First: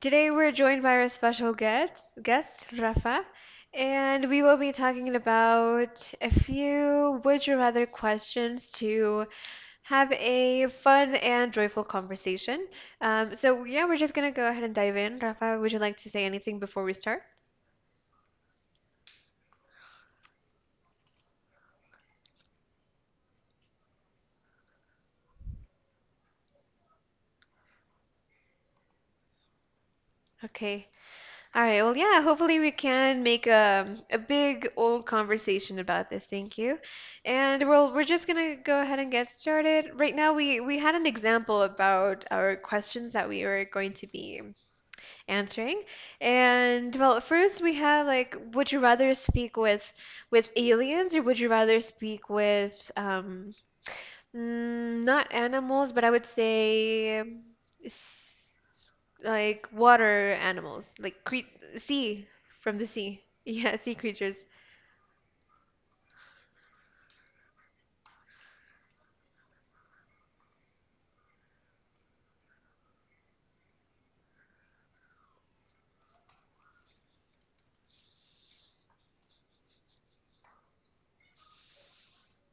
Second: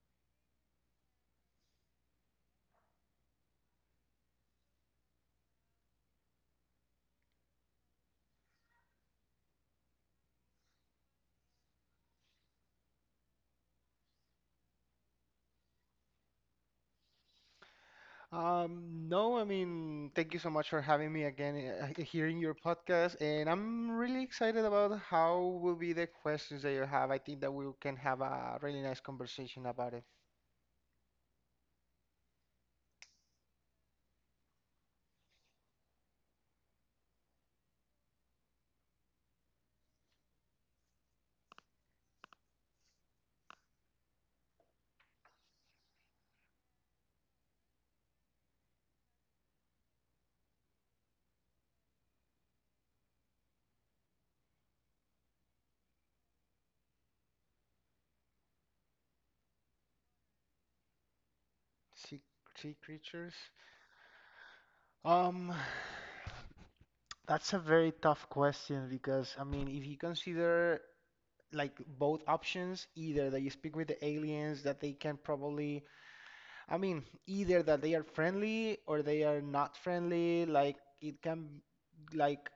Today, we're joined by our special guest, Rafa, and we will be talking about a few would you rather questions to have a fun and joyful conversation. Yeah, we're just gonna go ahead and dive in. Rafa, would you like to say anything before we start? No, I mean, thank you so much for having me again, hearing your podcast, and I'm really excited about how will be the questions that you have. I think that we can have a really nice conversation about it. Okay. All right. Well, yeah, hopefully we can make a big old conversation about this. Thank you. And we well, we're just gonna go ahead and get started. Right now, we had an example about our questions that we were going to be answering. And well, first we have like, would you rather speak with aliens or would you rather speak with not animals, but I would say s- like water animals, like cre Sea, sea sea from the sea. creatures. Yeah, sea creatures. Um, that's a very tough question because, I mean, if you consider like both options, either that you speak with the aliens, that they can probably I mean, either that they are friendly or they are not friendly. Like it can, like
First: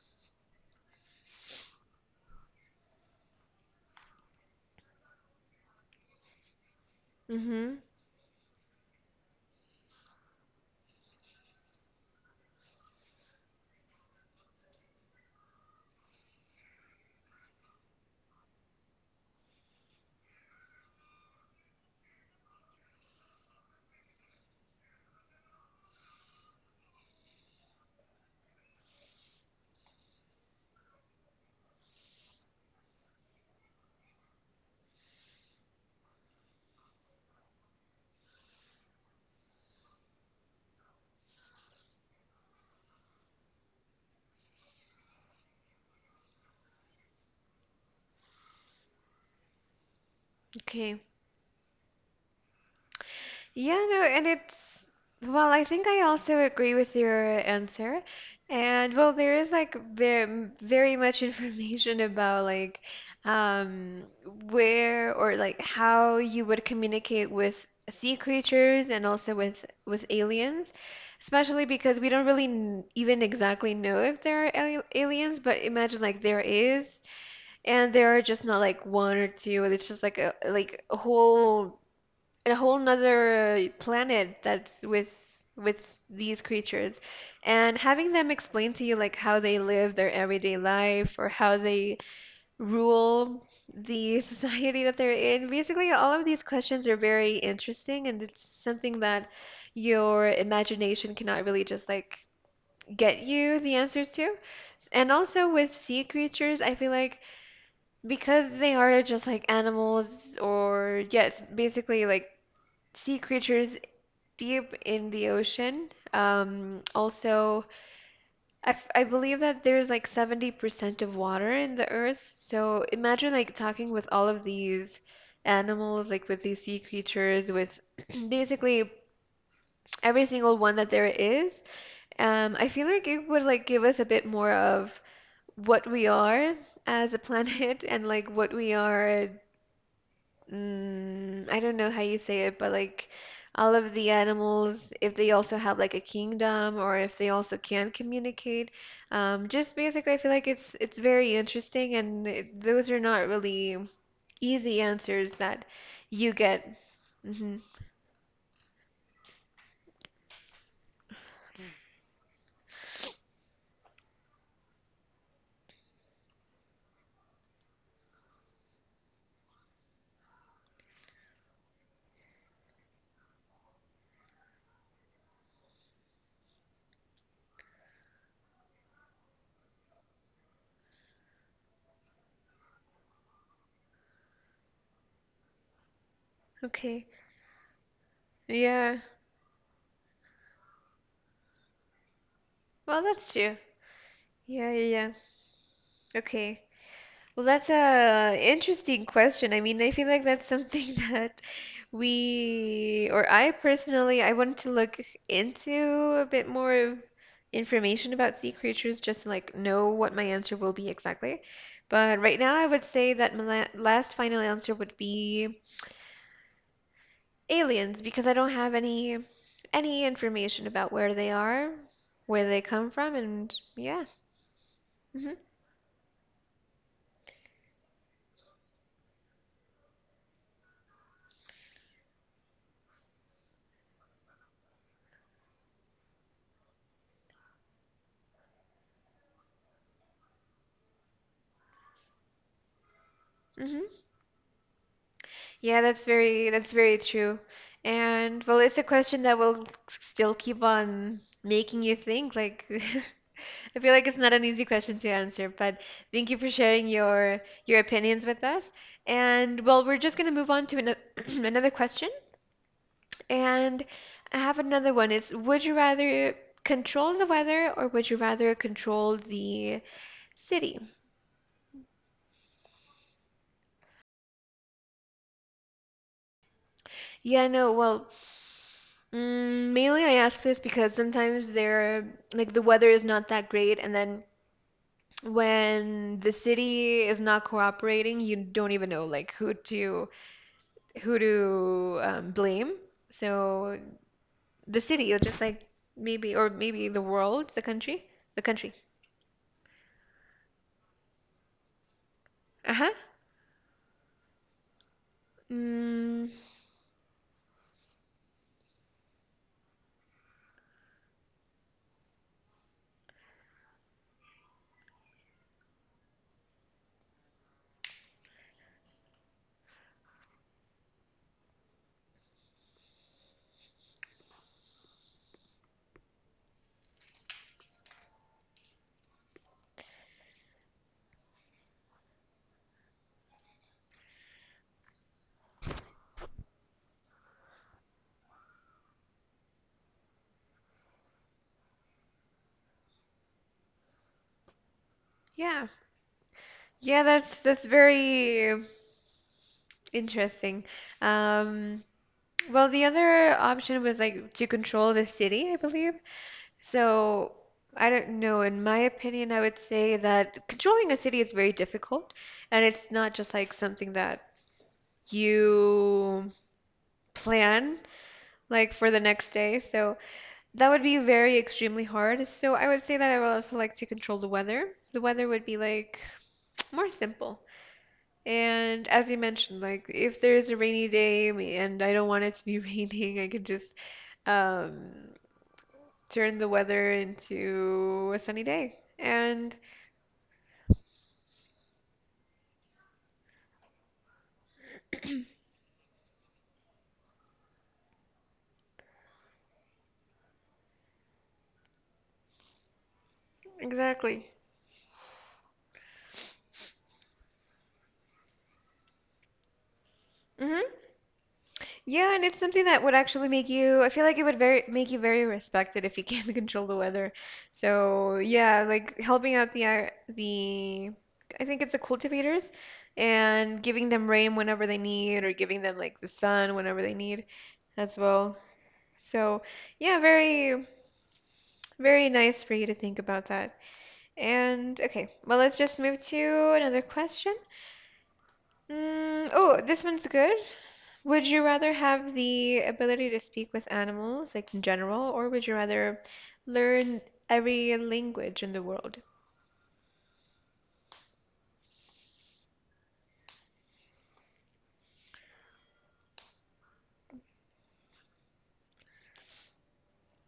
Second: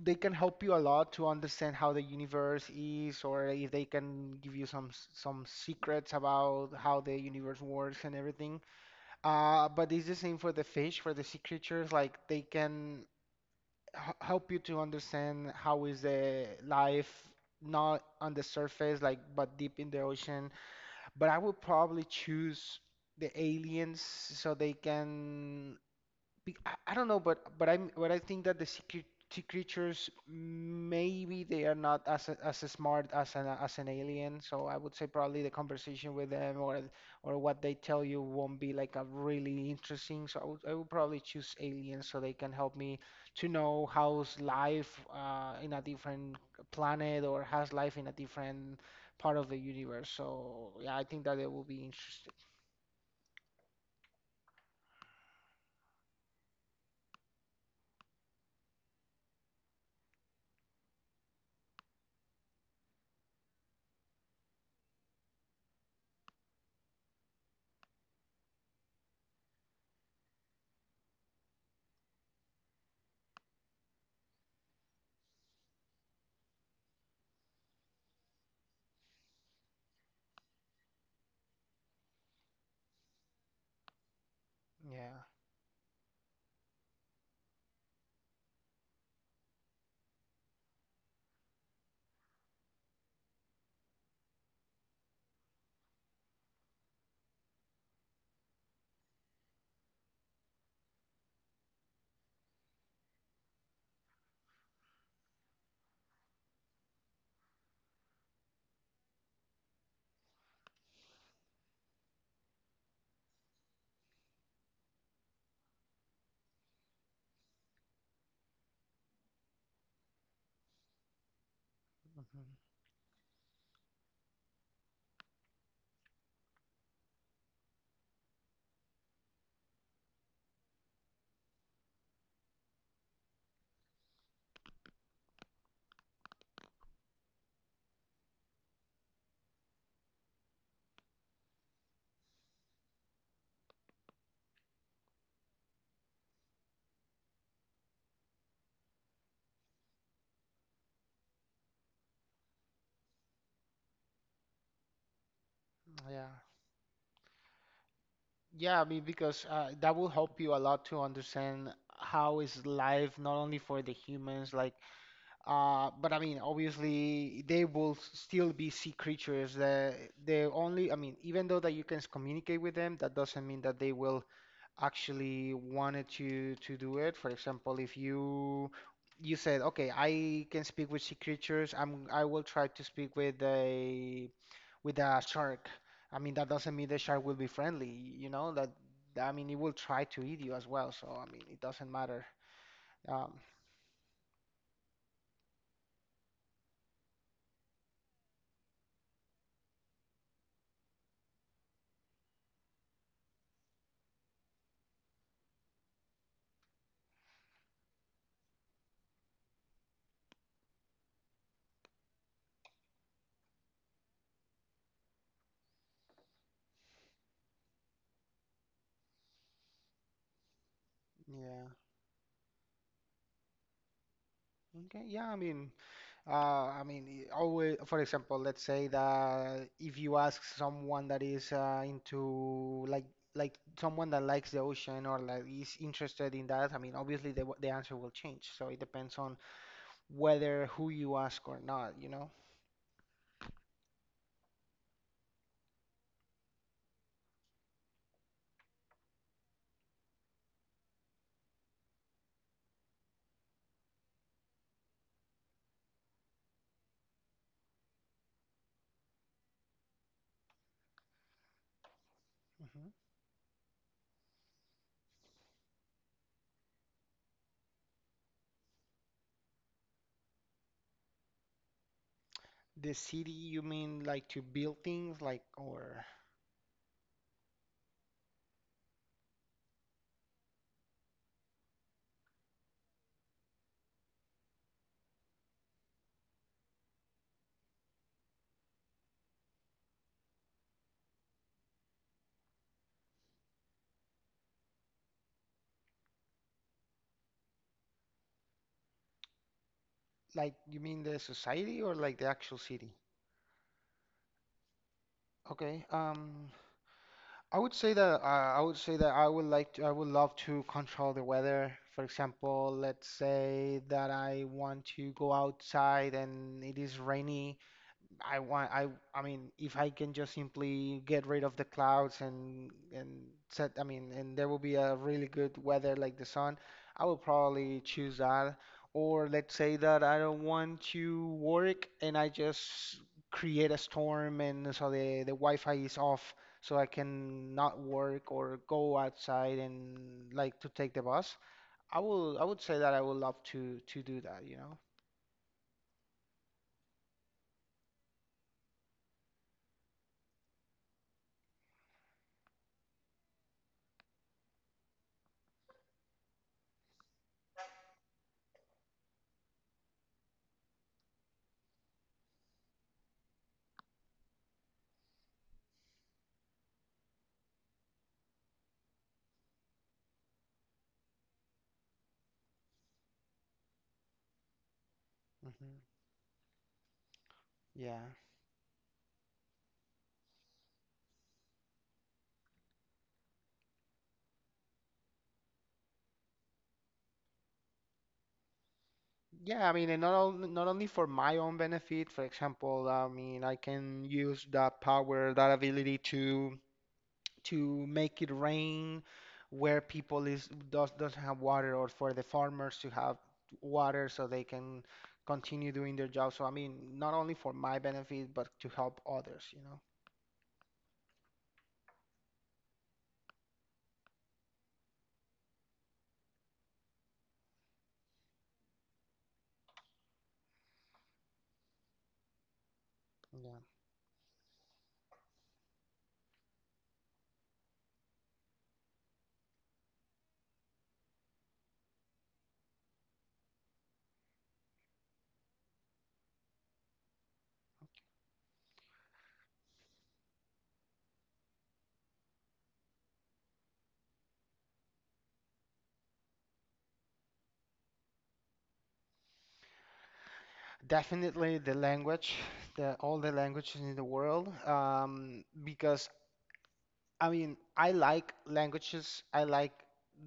they can help you a lot to understand how the universe is, or if they can give you some some secrets about how the universe Mm-hmm. works and everything. But it's the same for the fish, for the sea creatures. Like they can h help you to understand how is the life not on the surface, like but deep in the ocean, but I would probably choose the aliens so they can I don't know, but but I think that the sea creatures maybe they are not as smart as an alien. So I would say probably the conversation with them or what they tell you won't be like a really interesting. So I would probably choose aliens so they can help me to know how's life in a different planet or how's life in a different part of the universe. So yeah, Okay. I think that it will be interesting. Yeah, no, and it's, well, I think I also agree with your answer. And well, there is like very, very much information about um where or like how you would communicate with sea creatures and also with aliens, especially because we don't really n even exactly know if there are al aliens, but imagine like there is, and there are just not like one or two, it's just like a whole nother planet that's Yeah. with these creatures and having them explain to you like how they live their everyday life or how they rule the society that they're in. Basically, all of these questions are very interesting, and it's something that your imagination cannot really just like get you the answers to. And also with sea creatures, I feel like because they are just like animals, or yes, basically like sea creatures deep in the ocean. Also, I believe that there's like 70% of water in the earth. hmm So imagine like talking with all of these animals, like with these sea creatures, with basically every single one that there is. I feel like it would like give us a bit more of what we are as a planet and like what we are. I don't know how you say it, but like all of the animals, if they also have like a kingdom or if they also can communicate, just basically, I feel like it's very interesting, and those are not really easy answers that you Yeah. get. Hmm. Yeah, I mean, because that will help you a lot to understand how is life not only for the humans, like, but I mean, obviously they will still be sea creatures. The only, I mean, even though that you can communicate with them, that doesn't mean that they will actually wanted to do it. For example, if you said, okay, I can speak with sea creatures, I will try to speak with a shark. I mean, that doesn't mean the Okay. shark will be friendly, you know, that Yeah. I mean, it will try to eat you as well, so I mean, it doesn't matter. Well, that's Um, true. Yeah, yeah, yeah. Okay. Well, that's a interesting question. I mean, I feel like that's something that we, or I personally, I wanted to look into a bit more information about sea creatures just to like know what my answer will be exactly. But right now, I would say that my last final answer would be aliens because I don't have any information about where they yeah. are, where they come from, and yeah. Okay, yeah, Hmm. I mean, always, for example, let's say that if you ask someone that is into like someone that likes the ocean or like is interested in that, I mean, obviously the the answer will change. So it depends on whether who you ask or not, you know. Hmm. Yeah, that's very true. And well, it's a question that will still keep on making you think. Like, I feel like it's not an easy question to answer, but thank you for sharing your opinions with us. And well, we're just gonna move on to another question. hmm. And I have another one. It's would you rather control the weather or would you rather control the city? The city, you mean like to build things, like? Or Yeah, no, well, Mm, mainly, I ask this because sometimes they're like the weather is not that great, and then when the city is not cooperating, you don't even know like who to blame. So the city, or maybe the world, the country. like you mean the society or like the actual Uh-huh. city? Okay, Mm, I would say that I would like to, I would love to control the weather. For example, let's say that I want to go outside and it is rainy. I want I I mean if I can just simply get rid of the clouds and set I mean and there will be a really good weather like the sun, I will probably choose that. Or let's say that I don't want to work and I just create a storm and so the Wi-Fi is off so I can not work or go outside and like to take the bus. I would say that I would love to do that, you know. yeah, yeah. That's very interesting. Um, well, the other option was like to control the city, I believe. So, I don't know. In my opinion, I would say that controlling a city is very difficult, and it's not just like something that you plan like for the next day. So, that would be very extremely hard. So, I would say that I would also like to control the weather. The weather would be hmm. like more simple. Yeah. And as you mentioned, like if there is a rainy day and I don't want it to be raining, I could just um, turn the weather into a sunny day. And Yeah, I mean, and not only for my own benefit, for example, I mean, I can use that power, that ability to make it rain where people is does doesn't have water, or for the farmers to have water so exactly. they can continue doing their job. So I mean, not only for my benefit, but to help others, you know. Hmm. Yeah, and it's something that would actually make you, I feel like it would very make you very respected if you can control the weather. So, yeah, like helping out the I think it's the cultivators, Yeah. and giving them rain whenever they need or giving them like the sun whenever they need as well. So, yeah, very nice for you to think about that. And okay, well, let's just move to another question. Oh, this one's good. Would you rather have the ability to speak with animals, like in general, or would you rather learn every language in the world? Definitely the language, the all the languages in the world, because I mean, I like languages. I like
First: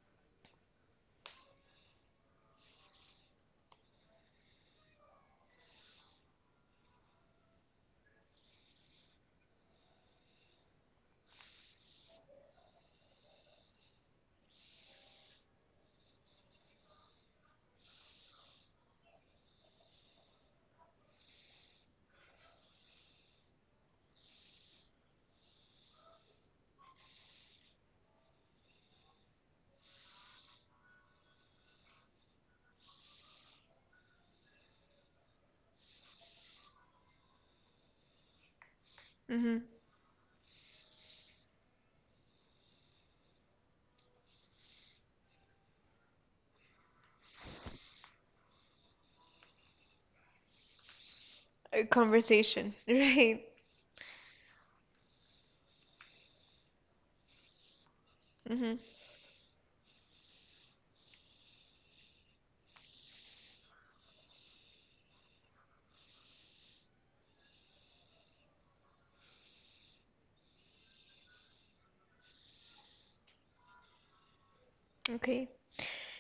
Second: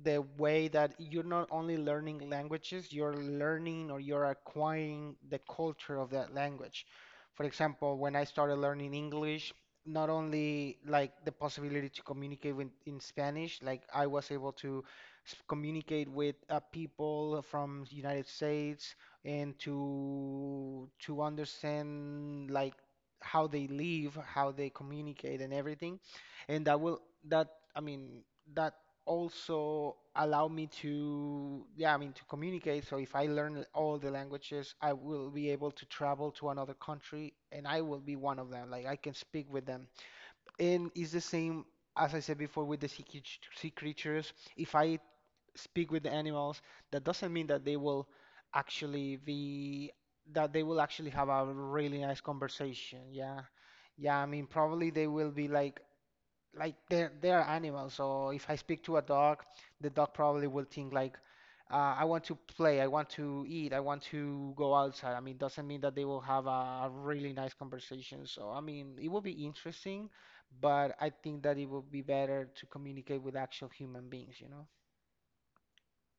the way that you're not only learning languages, you're learning or you're acquiring the culture of that language. For example, when I started learning English, not only like the possibility to communicate with, in Spanish, like I was able to communicate with people from United States and to understand like how they live, how they communicate and everything, and that will that I mean that also allow me to yeah I mean to communicate. So if I learn all the languages, I will be able to travel to another country and I will be one of them. Like I can speak Mm-hmm. with them. And it's the same as I said before with the sea, sea creatures. If I speak with the animals, that doesn't mean that they will actually be actually have a A really nice conversation, conversation. Yeah. right? Yeah, I mean, probably they will be like they're animals. So if I Mm-hmm. speak to a dog, the dog probably will think like, I want to play, I want to eat, I want to go outside. I mean, doesn't mean that they will have a really nice conversation. So I mean, it will be interesting, but I think that it will be better to communicate with actual human beings, you know? Okay.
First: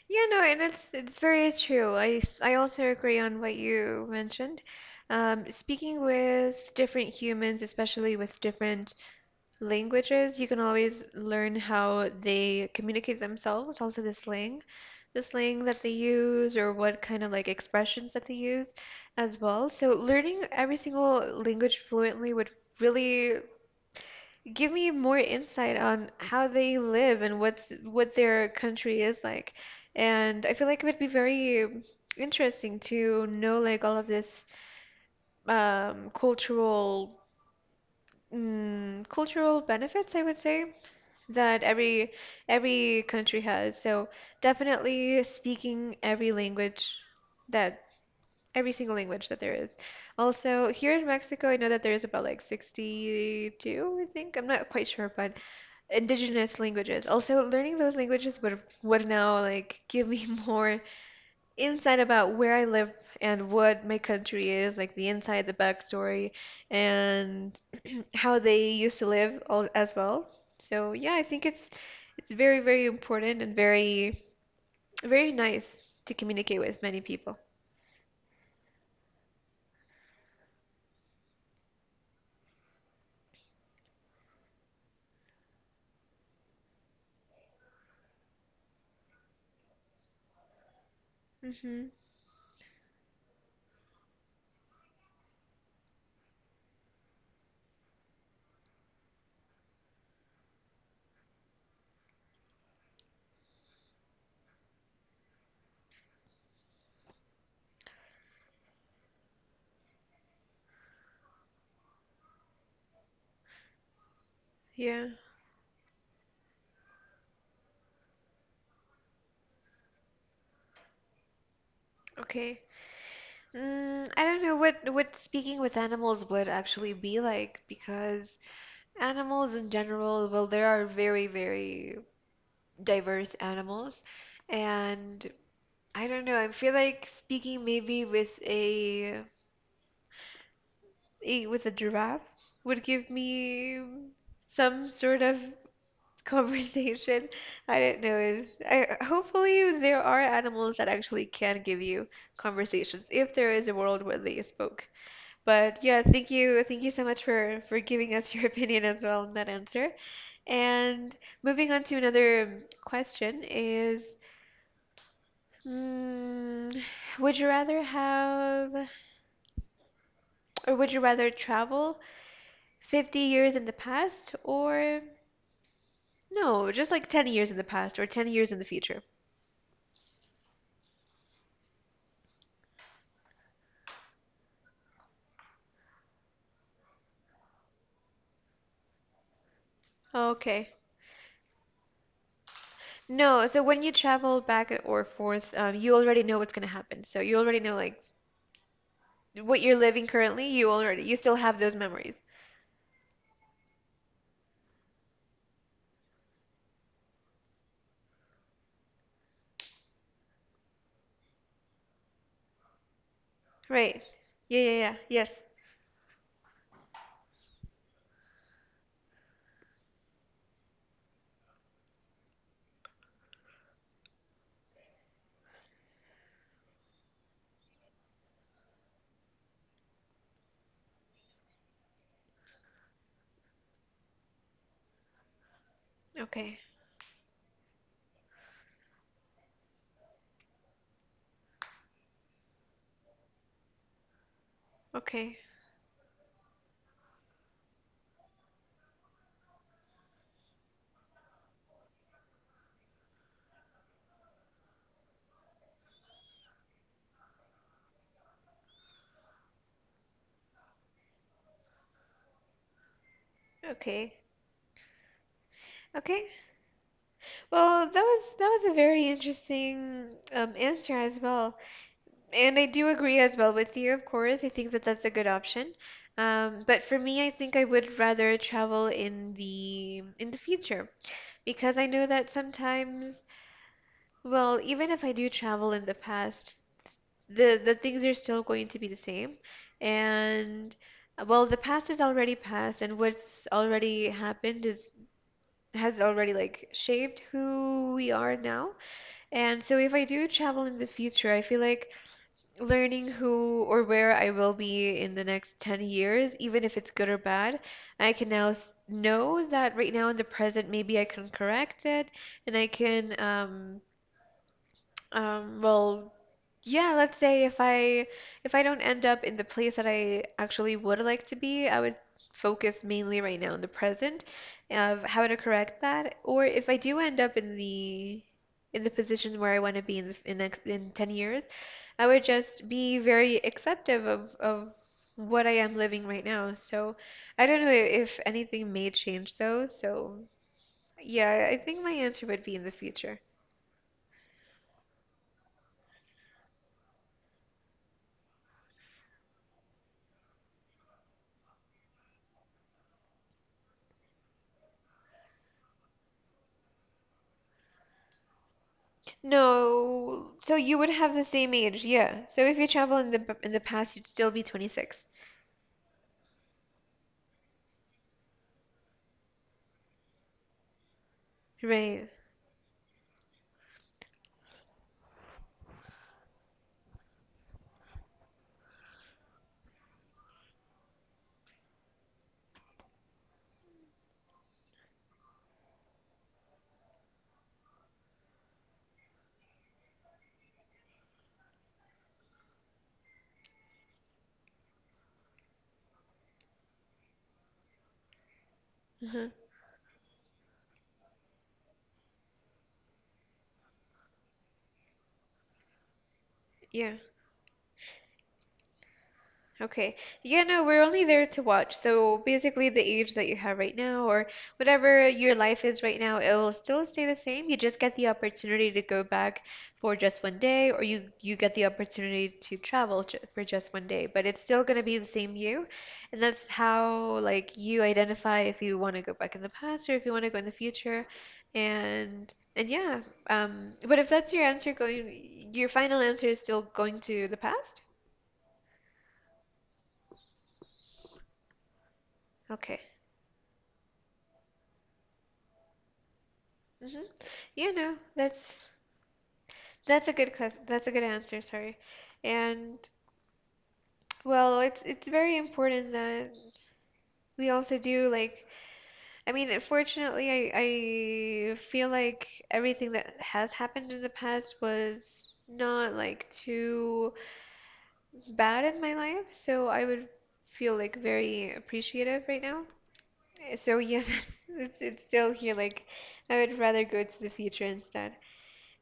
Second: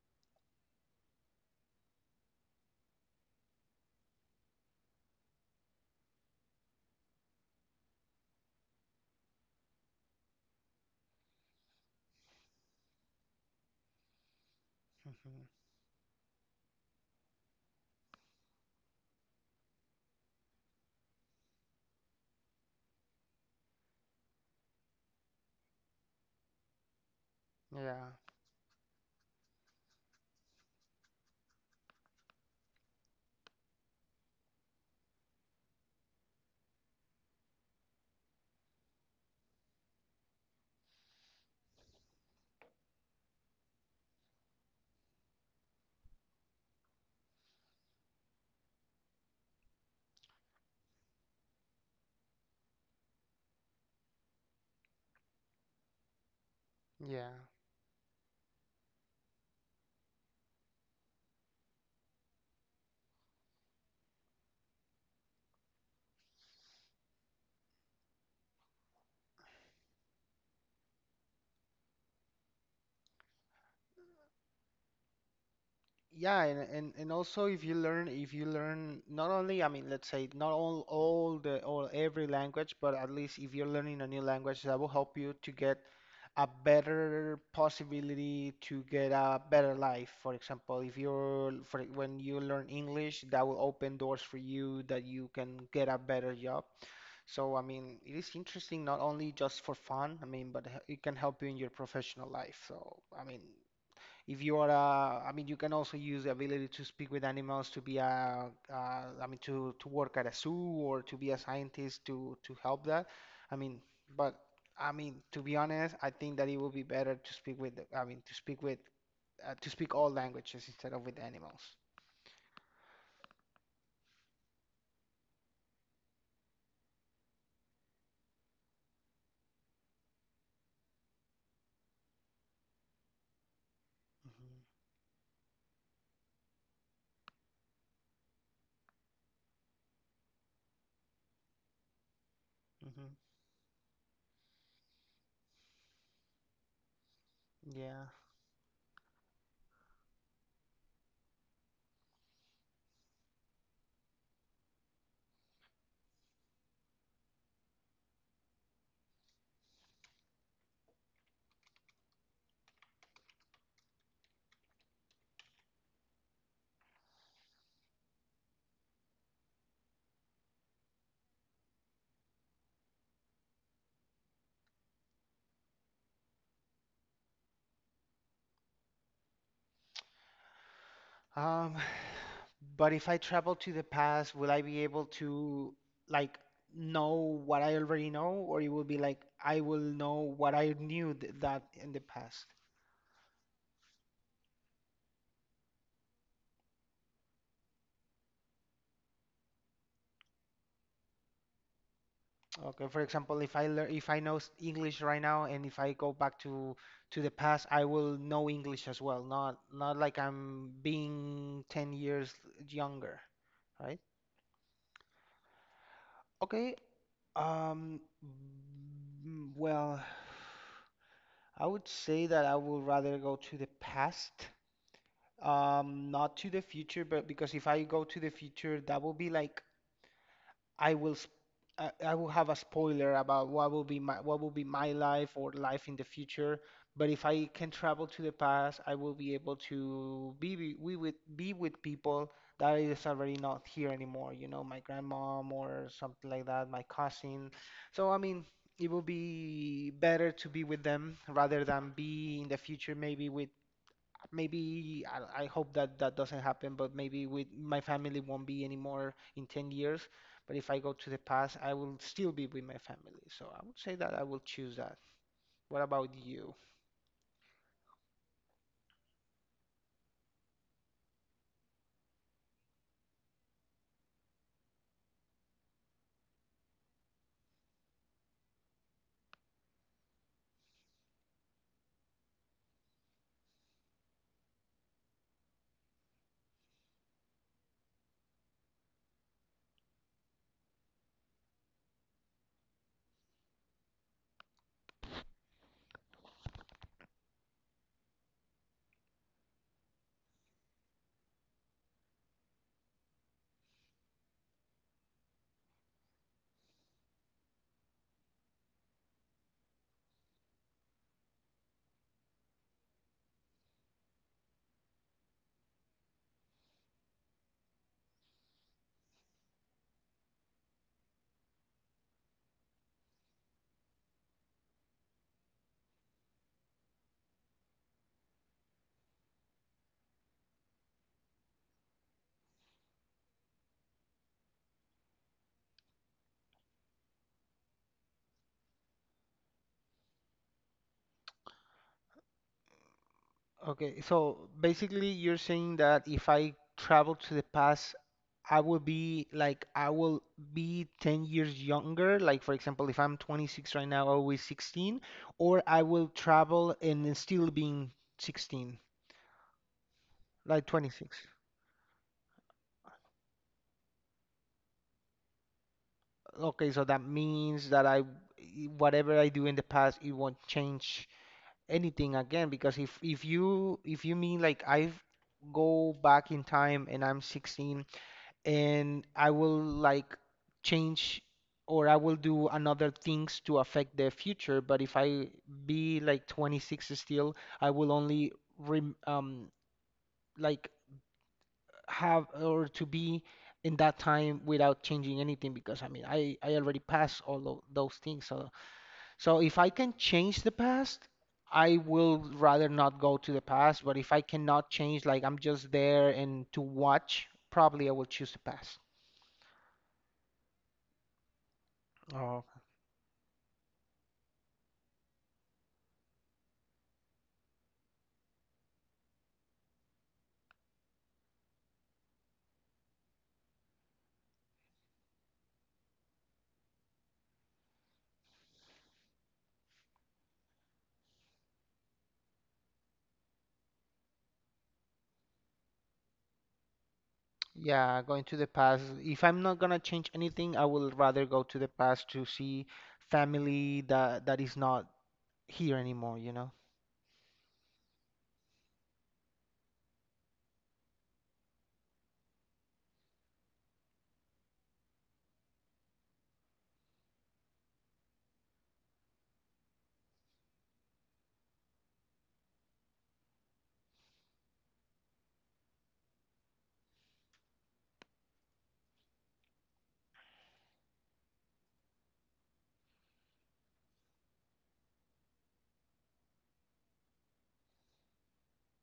Yeah, no, and it's very true. I also agree on what you mentioned. Speaking with different humans, especially with different languages, you can always learn how they communicate themselves, also the slang. the hmm. slang that they use or what kind of like expressions that they use as well. So learning every single language fluently would really give me more insight on how they live and Yeah, what their country is like. And I feel like it would be very interesting to know like all of this cultural cultural benefits, I would say, that every country has. So definitely speaking every language that every single language that there is. Also, here in Mexico, I know that there is about like 62, I think. I'm not quite sure, but indigenous languages. yeah. Also, learning those languages would now like give me more insight about where I live and what my country is, like the inside, the backstory, and how they used to live all, as well. So, yeah, I think it's very, very important and very, very nice to Yeah, communicate and, with many and people. also if you learn not only I mean let's say not all all the all every language, but at least if you're learning a new language, that will help you to get a better possibility to get a better life. For example, if you're for Hmm. when you learn English, that will open doors for you that you can get a better job. So I mean, it is interesting not only just for fun, I mean, but it can help you in your professional life. So I mean. If you are, a, I mean, you can also use the ability to speak with animals to be a, to work at a zoo or to be a scientist to help that. I mean, but I Yeah. mean, to be honest, I think that it would be better to speak with, to speak all languages instead of with animals. Okay. I don't know what speaking with animals would actually be like because animals in general, well, there are very, very diverse animals, hmm. and I don't know, I feel like speaking maybe with a with a giraffe would give hmm. me some sort of conversation. I don't Yeah. know if I hopefully there are animals that actually can give you conversations if there is a world where they spoke. But yeah, thank you, so much for giving us your opinion as well on that answer. And moving on to another question is, mm, would you rather have would you rather travel 50 years in the past or no, just like 10 years in the past or 10 years in the future? Um, but if I travel to the past, will I be able to like know what I already know, or it will be like I will know what I Okay. knew th that in the past? No, so when you travel back or forth, you already know what's gonna happen. So you already know like what you're living currently, you still have those memories. Okay, for example, if I know English right now, and if I go back to the past, I will know English as well. Not like I'm being 10 years younger, right? Right. Yeah, yeah, yeah. Yes. Okay. Um, well. I would say that I would rather go to the past, not to the future, but because if I go to the future, that will be like I will sp- I will have a spoiler about what will be my life or life in the future. Okay. But if I can travel to the past, I will be able to be with people that is already not here anymore. You know, my Okay. grandmom or something like that, my cousin. So I mean, it will be better to be with them rather than be in the future maybe with maybe I hope that that doesn't happen, but maybe with my family won't be anymore in 10 years. But if I go to the past, I will still be with my family. So I would say that Okay. I will choose that. What about Okay. you? Well, that was a very interesting answer as well. And I do agree as well with you, of course. I think that that's a good option. But for me, I think I would rather travel in the future because I know that sometimes, well, even if I do travel in the past, the things are still going to be the same, and well, the past is already past, and what's already happened is has already like shaped who we are now. And so if I do travel in the future, I feel like learning who or where I will be in the next 10 years, even if it's good or bad, I can now know that right now in the present, maybe I can correct it. And I can well, yeah, let's say if I don't end up in the place that I actually would like to be, I would focus mainly right now in the present of how to correct that. Or if I do end up in the position where I want to be in next in 10 years, I would just be very acceptive of what I am living right now. So I don't know if anything may change though. So yeah, I think my answer would be in the future. Okay, so basically you're saying that if I travel to the past, I will be 10 years younger. Like for example, if I'm 26 right now, I will be 16, or I will travel and then still being 16, No, so like you would have the 26. same age, yeah. So if you travel in the past, you'd still be 26. Okay, so that means that whatever I do in the past, it won't change Right. anything again, because if you mean like I go back in time and I'm 16 and I will like change or I will do another things to affect the future, but if I be like 26 still, I will only rem like have or to be in that time without changing anything, because I mean I already passed all of those things. So Uh-huh. so if I can change the past I will rather not go to the past, but if I cannot change, like I'm just there and to Yeah. watch, probably I will choose the past. Okay. Yeah, no, we're only there to watch. So Oh, basically, the age that you have right now, or whatever your life is right now, it'll still stay the same. You just get the opportunity to go back for just one day, or you get the opportunity to travel ju for just one day. But it's still gonna be the same you, and that's how like you identify if you want to go back in the past or if you want to go in the future, and yeah. But if that's your answer, going your final answer is still going to the past? yeah, going to the past. If I'm not gonna change anything I will rather go to the past to see Okay. family that that is not here anymore, you know. Hmm. You know, that's a that's a good answer, sorry. And well, it's very important that we also do like I mean, unfortunately, I feel like everything that has happened in the past was not like too bad in my life, so I would feel like very appreciative right now. So yes, it's still here. Like I would rather go to the future instead.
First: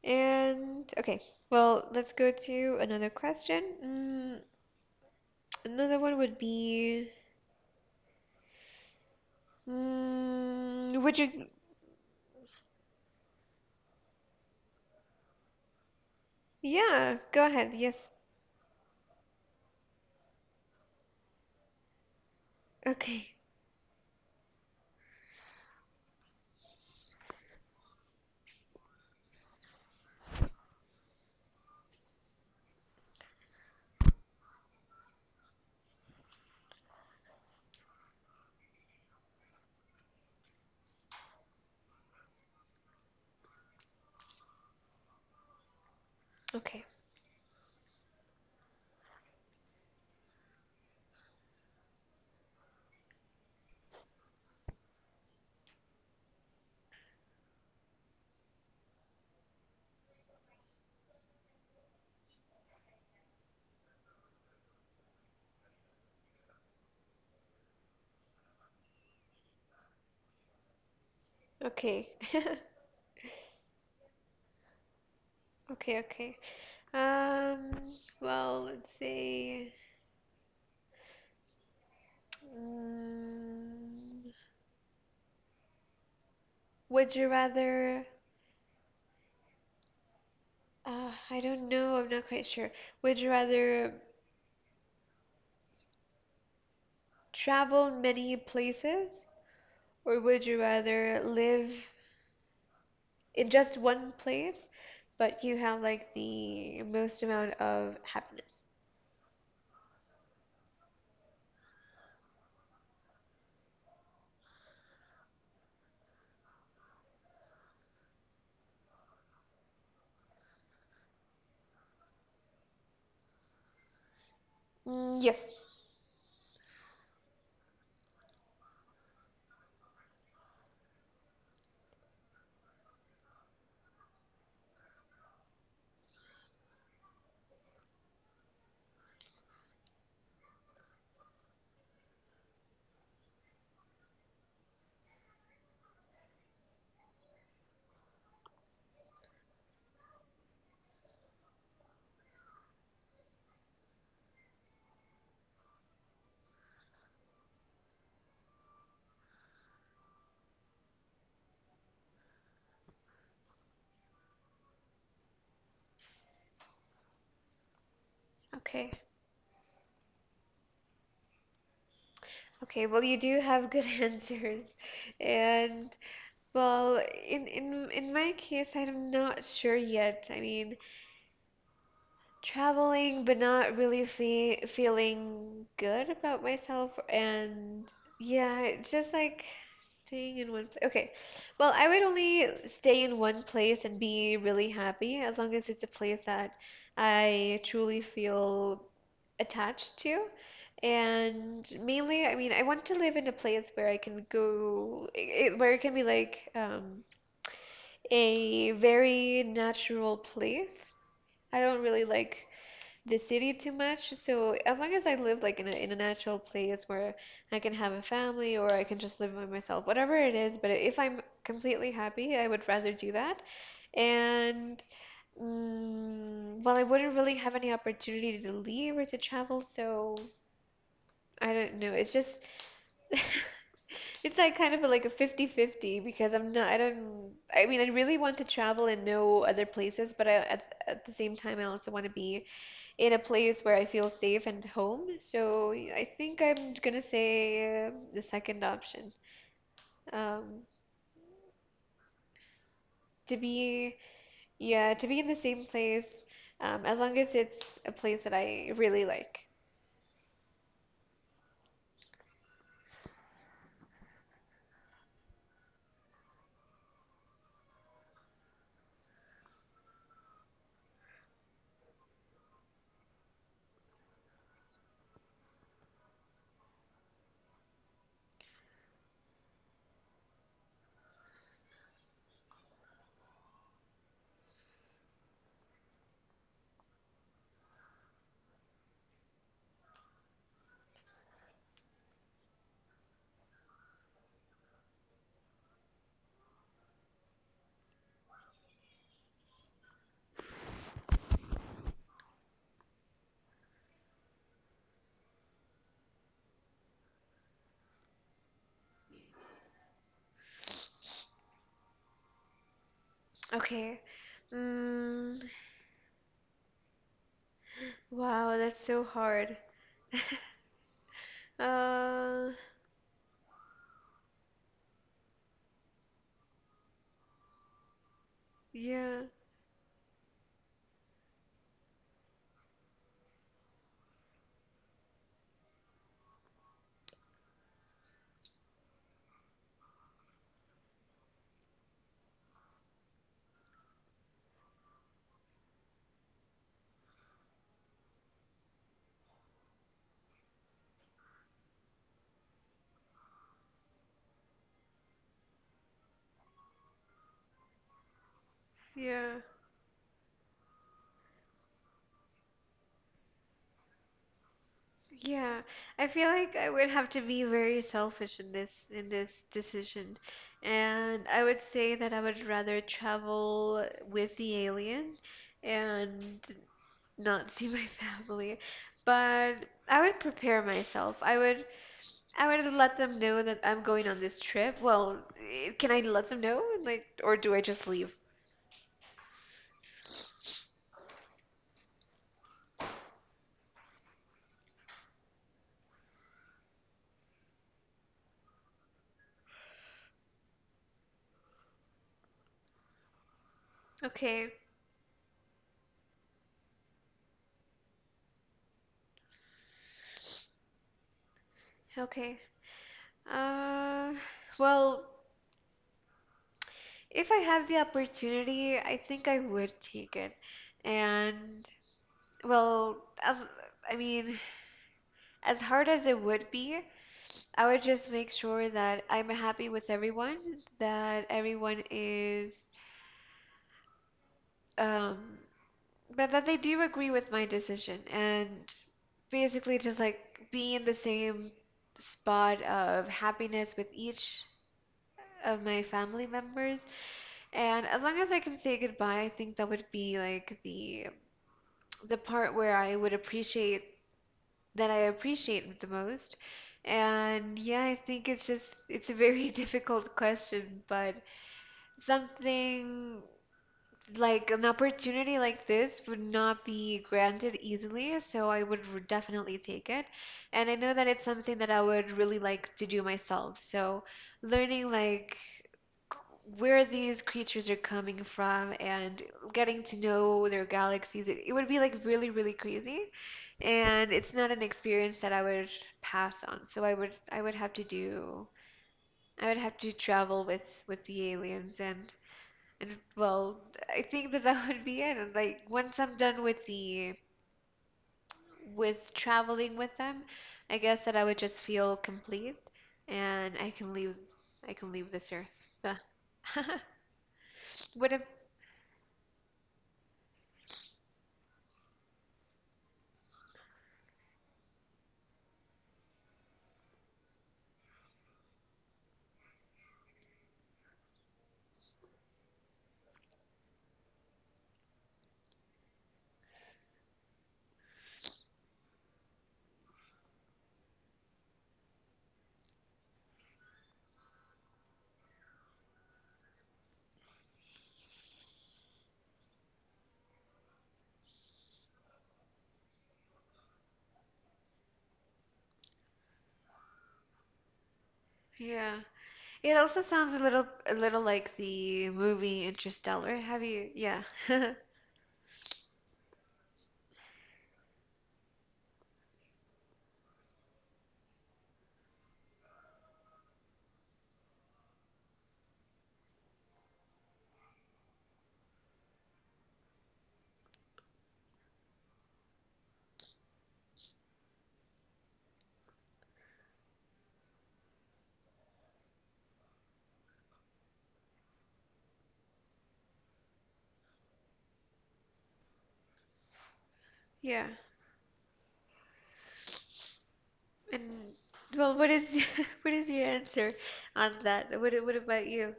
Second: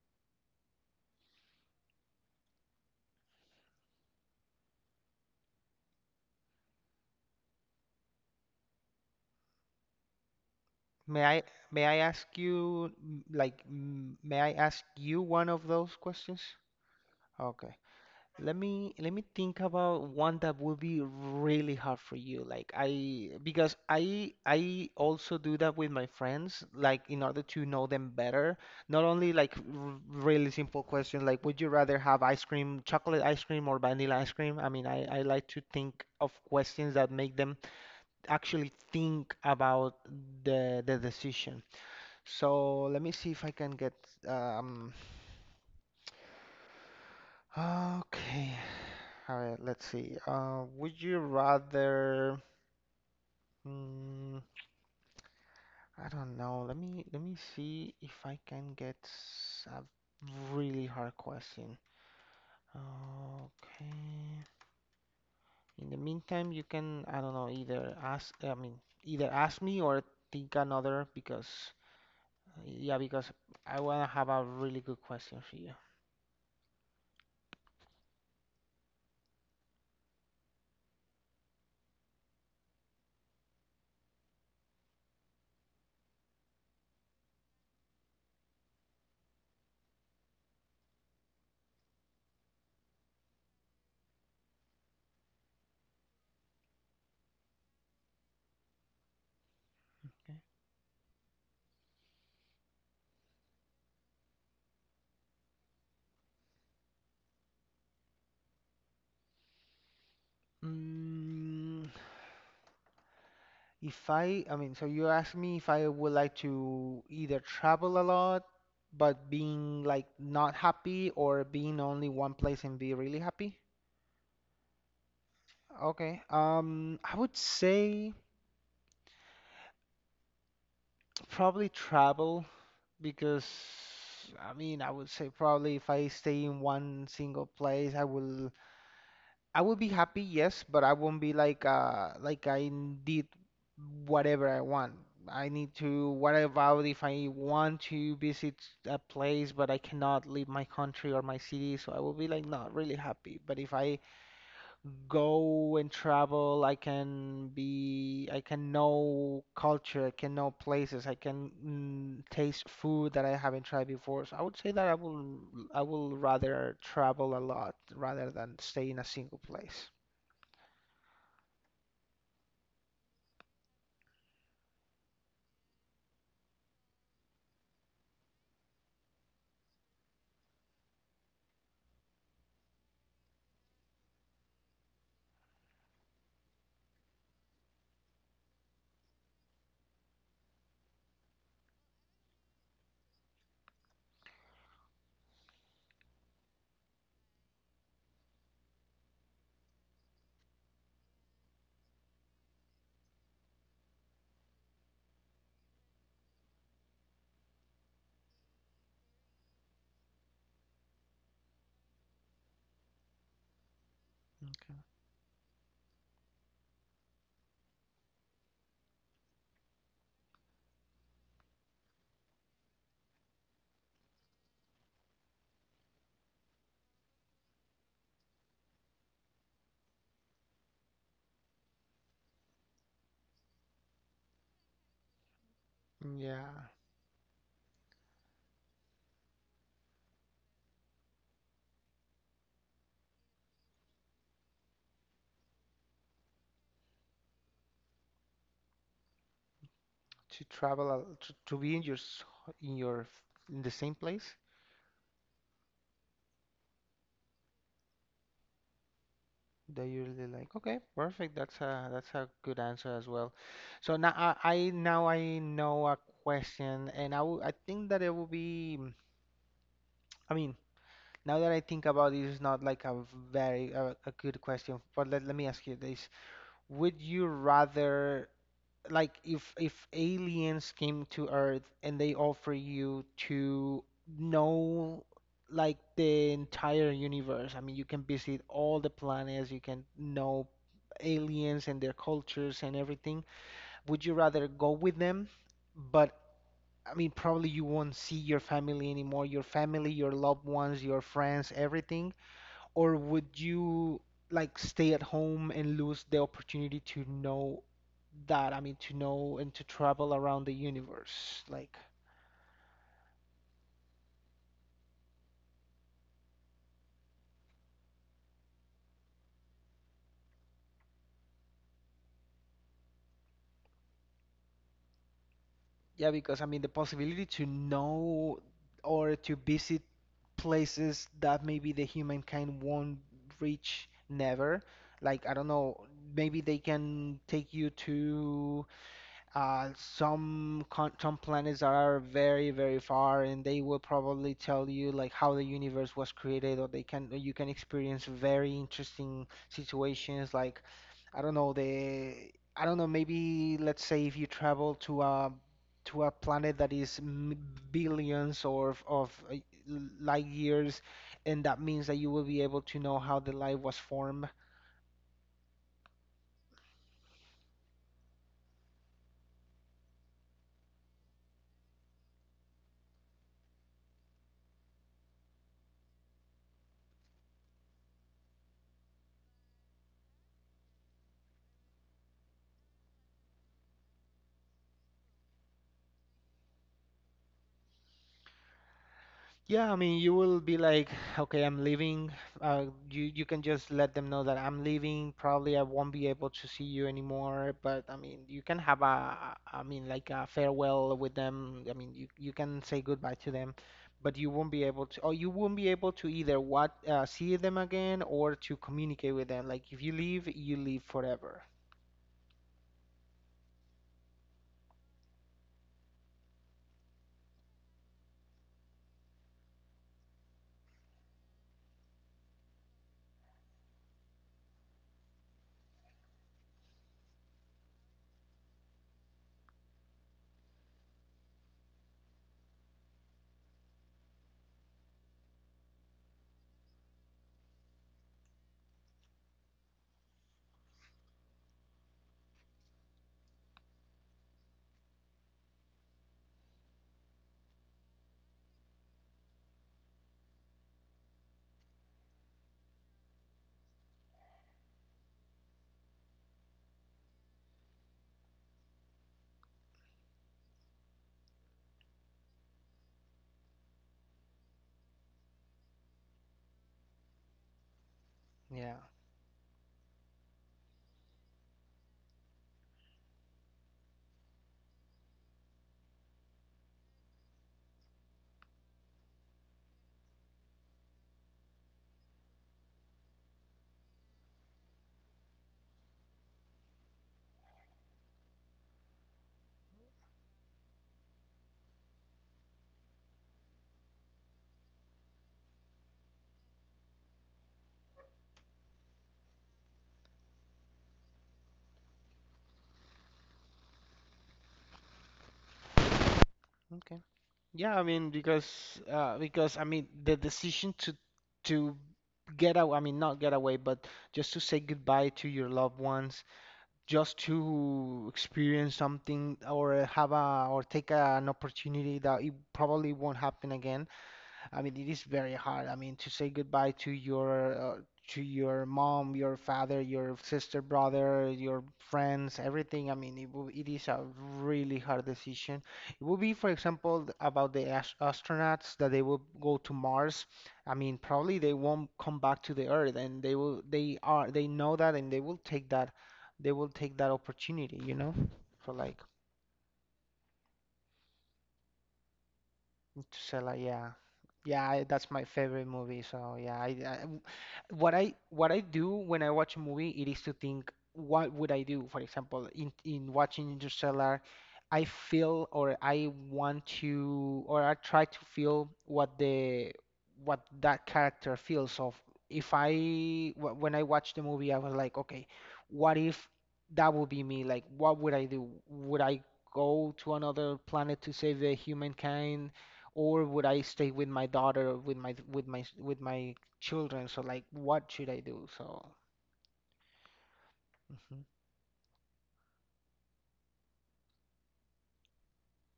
And okay, well, let's go to another question. Another one would be, would May I you, may I ask you may I ask you one of those questions? yeah, go ahead. Okay. Yes. Let me think about one that will be really hard for you. Like I Okay. because I also do that with my friends, like in order to know them better. Not only like r really simple questions like would you rather have ice cream, chocolate ice cream or vanilla ice cream? I mean, I like to think of questions that make them actually think about the decision. So let me see if I can get um Okay. okay. All right, let's see. Would you rather mm, I don't know. Let me see if I can get a really hard question. Okay. In the meantime, you can I don't know either ask I mean either ask me or think another because Okay. yeah because I wanna have a really good question for you. Okay, okay. Um, well, let's say, mm, would you rather, I don't know, I'm not quite sure. Would you rather travel many places or Okay. would you rather live in just one place, but you have like the most amount of happiness. Mm, If I, I mean, so you asked me if I would like to either travel a lot, but being like not happy, or being only one place and be really happy. Mm, yes. Okay. I would say probably travel because I mean, I would say probably if I stay in one single place, I would be happy, yes, but I won't be like I did whatever I want. I need to what about if I want to visit a place but I cannot leave my country or my city, so I will be like not really happy. But if I go and travel, I can know culture, I can know places, I can taste food that I haven't tried before. So I would say that I will rather travel a lot rather than stay Okay. in a single place. Okay. Well, you do have good answers, and well, in my case, I'm not sure yet. I mean, traveling, but not really fe feeling good about myself. And yeah, it's just like staying in one place. Okay. Well, I would only stay in one place and be really happy as long as it's a place that I truly feel attached to. And mainly, I mean, I want to live in a place where I can go, where it can be like a very natural place. I don't really like the city too much. So as Okay. long as I live like in a natural place where I can have a family or I can just live by myself, whatever it is. But if I'm completely happy, I would rather do that. And well, I wouldn't really have any opportunity to leave or to travel, so I don't know. It's just it's like kind of like a 50-50 because I'm Yeah, not I don't I mean I really want to travel and know other places, but I at the same time I also want to be in a place where I feel safe and home. So I think I'm gonna say the second option. to Um, travel to be in your in your to in the same be, place. yeah, to be in the same place, as long as it's a place that I really like. They usually like, okay, perfect. That's a good answer as well. So now I now I know a question, and I I think that it will be. I mean, now that I think about it, it's not like a very a good question, but let me ask you this: Would you rather like if aliens came to Earth and they offer you to know like the entire universe. I mean, you can visit all the planets, you can know aliens and their cultures and everything. Would you rather go with them? But I mean, probably you won't see your family anymore, your family, your loved ones, your friends, everything or would you like stay at home and lose the opportunity to know that? I mean, to know and to travel around the universe. Like, Okay. Mm, wow, that's so hard. Uh, yeah, because I mean, the possibility to know or yeah, to visit places that maybe the humankind won't reach never. Like, I don't know, maybe they can take you to some con some planets are very, very far, and they will probably tell you like how the universe was created, or they can you can experience very interesting situations like I don't know the I don't know maybe let's say if you travel to a planet that is billions or of yeah. light years, and that means that you will be able to know how the life was formed. Yeah, I feel like I would have to be very selfish in this decision. And I would say that I would rather travel with the alien and not see my family. But I would prepare myself. I would let them know that I'm going on this trip. Well, eh, can I let them know? Like, or do I just leave? Yeah, I mean, you will be like, okay, I'm leaving. You can just let them know that I'm leaving. Probably I won't be able to see you anymore. But I mean, you can have I mean, like a farewell with them. I mean, you can say goodbye to them, but you won't Okay. be able to, or you won't be able to either what see them again or to communicate with them. Like if you leave, you leave forever. Okay. Uh, well, if I have the opportunity, I think I would take it. And well, as I mean, as hard as it would be, I would just make sure that I'm happy with everyone, that everyone is um but that they do agree with my decision and basically just like be in the same spot of happiness with each of my family members. And as long as I can say goodbye, I think that would be like the part where I would appreciate that I appreciate the most. And yeah, I think it's just it's a very difficult question, but something like an opportunity like this would not be granted easily, so Yeah. Definitely take it. And I know that it's something that I would really like to do myself. So learning like c- where these creatures are coming from and getting to know their galaxies, it would be like really, really crazy. And it's not an experience that I would pass on. So I would have to do I would have to travel with the aliens and well, I think that that would be it. And like once I'm done with the with traveling with them, I guess that I would just feel complete and I can leave this earth. Ugh. Okay. Yeah, I mean What a because I mean the decision to get away, I mean not get away, but just to say goodbye to your loved ones, just to experience something or have a or take an opportunity that it probably won't happen again. I mean, it is very hard. I mean, to say goodbye to your mom, your father, your sister, brother, your friends, everything. I mean, it is a really hard decision. It would be, for example, about the astronauts that they will go to Mars. I mean, probably they won't come back to the Earth, and they will they are they know that, and they will take that they will take that opportunity, you know, for yeah. like. It also sounds a little like the movie Interstellar. Interstellar, Have you? yeah. Yeah. Yeah, that's my favorite movie. So yeah, what I do when I watch a movie, it is to think, what would I do? For example, in watching Interstellar, I feel or I want to or I try to feel what the what that character feels of. If I when I watched the movie, I was like, okay, what if that would be me? Like, what would I do? Would I go to another planet to save the humankind? Or would I stay with my daughter, with my with my children? So like, Yeah. what should I do? So mhm. And well, what is what is your answer on that? What about you?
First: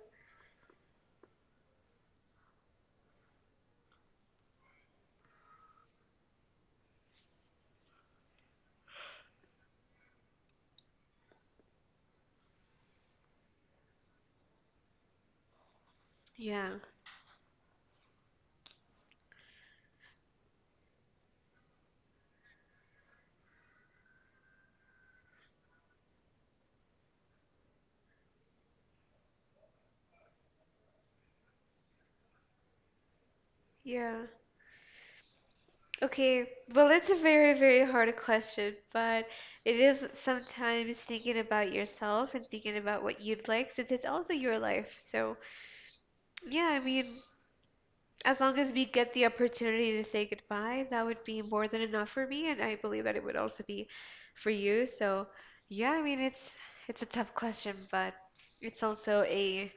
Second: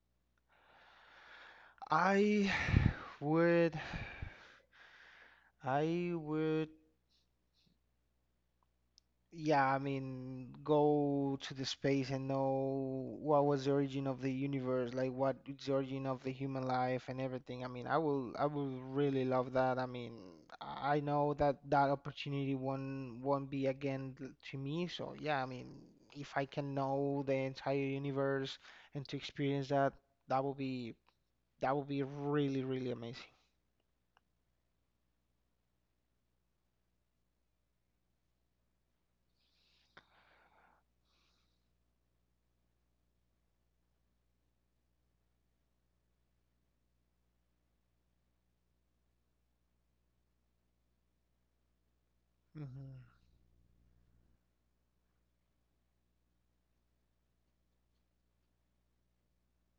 I would I would Yeah, I mean, go to the space and know what was the origin of the universe, like what is the origin of the human Yeah. life and everything. I mean, I will really love that. I mean, I know that that opportunity won't be again to me. So yeah, I mean, if I can know the entire universe and to experience that, that will be that will be really, really amazing. Yeah. Okay, well, it's a very, very hard question, but it is sometimes thinking about yourself and thinking about what you'd like, since it's also your life. So, yeah, I mean, as long as we get the opportunity to say goodbye, that would be more than enough for me, and I Hmm. believe that it would also be for you. So, yeah, I mean, it's a tough question, but it's also a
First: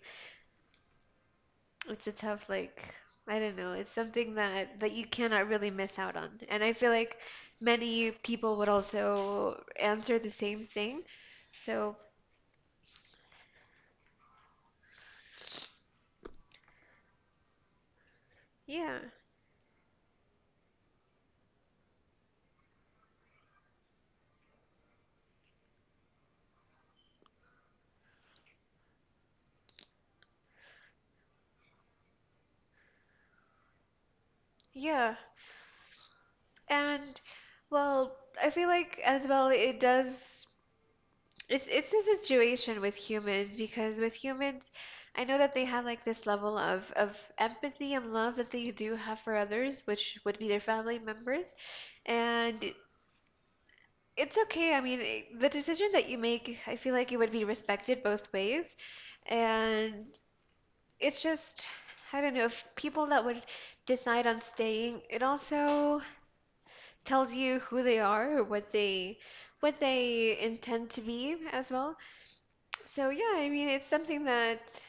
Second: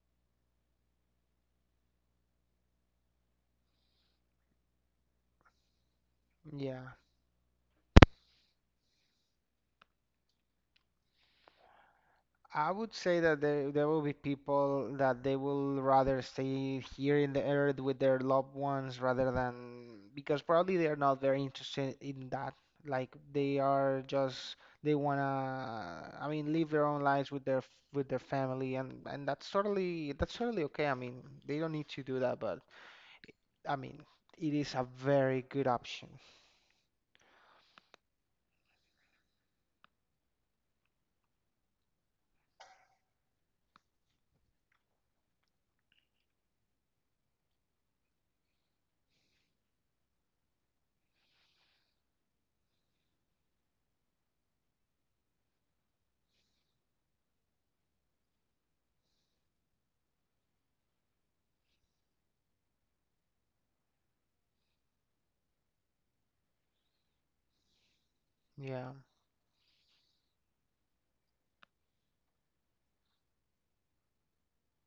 it's a tough like I don't know. It's something that you cannot really miss out on. And I feel Yeah. like many people would also answer the same thing. So, I would say that there will be people that they will rather stay here in the earth with their loved yeah. ones rather than because probably they are not very interested in that. Like they are just they wanna I mean live their own lives with their with their family and that's totally okay. I mean they don't need to do that, but I mean it is a Yeah. very good option. And well, I feel like as well it does it's a situation with humans because with humans I know that they have like this level of empathy and love that they do have for others, which would be their family members. And it's okay. I mean, it- the decision that you make, I feel like it would be respected both ways. And it's just, I don't know, if people that would decide on staying, it also tells you who they are or Yeah, what they intend to be as well. So yeah, I mean, it's something that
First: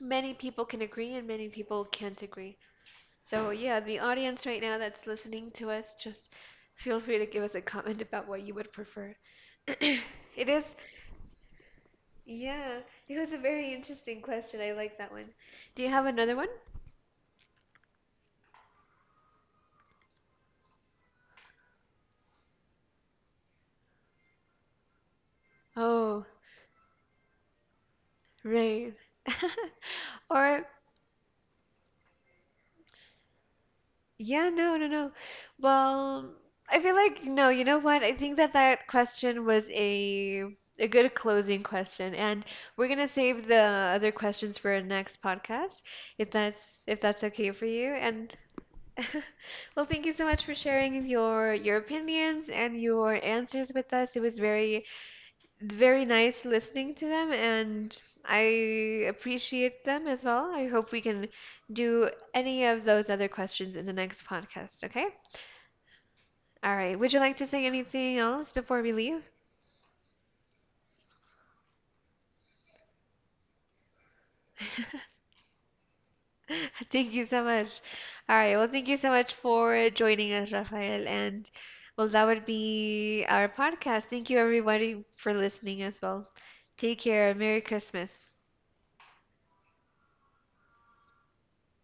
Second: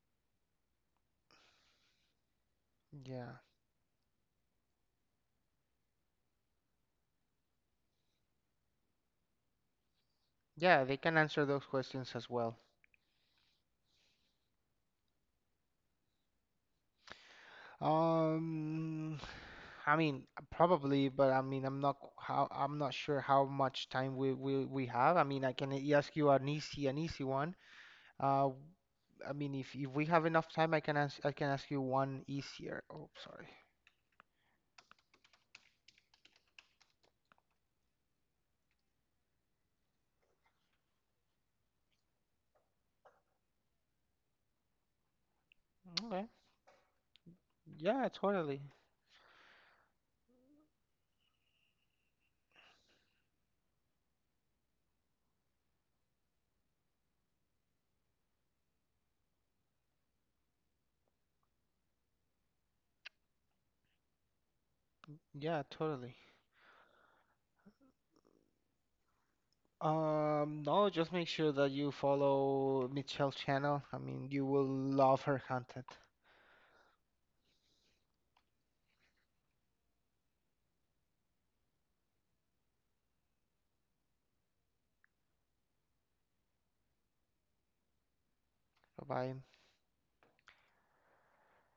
many people can agree and many people can't agree. yeah, So yeah, the audience right now that's listening to us, just feel free to give us a comment about what you would prefer. It is yeah. They can answer those questions as well. yeah, it was a very interesting question. I like that one. Do you have another one? Um, I mean, probably, but I mean, I'm not sure how much time we have. I mean, I can ask Oh, you an easy one. Uh, right. I mean, if we have enough Or, time, I can ask you one easier. Oh, sorry. yeah, no, no, no. Well, I feel like, no, you know what? I think that that question was a good closing question, and we're gonna save the other questions for our next podcast, Okay. If that's okay for you. Yeah, And totally. well, thank you so much for sharing your opinions and your answers with us. It was very very nice listening to them, and I appreciate them as well. I hope we can do any of those other questions in the next podcast, okay? Yeah, totally. All right. Would you like to say anything else before we leave? No, just make sure that you follow Michelle's channel. I mean, you will love her content. Thank you so much. All right. Well, thank you so much for joining us, Rafael. And well, that would be our podcast. Thank you, everybody, for listening as well. Take care. Merry Christmas. Bye bye.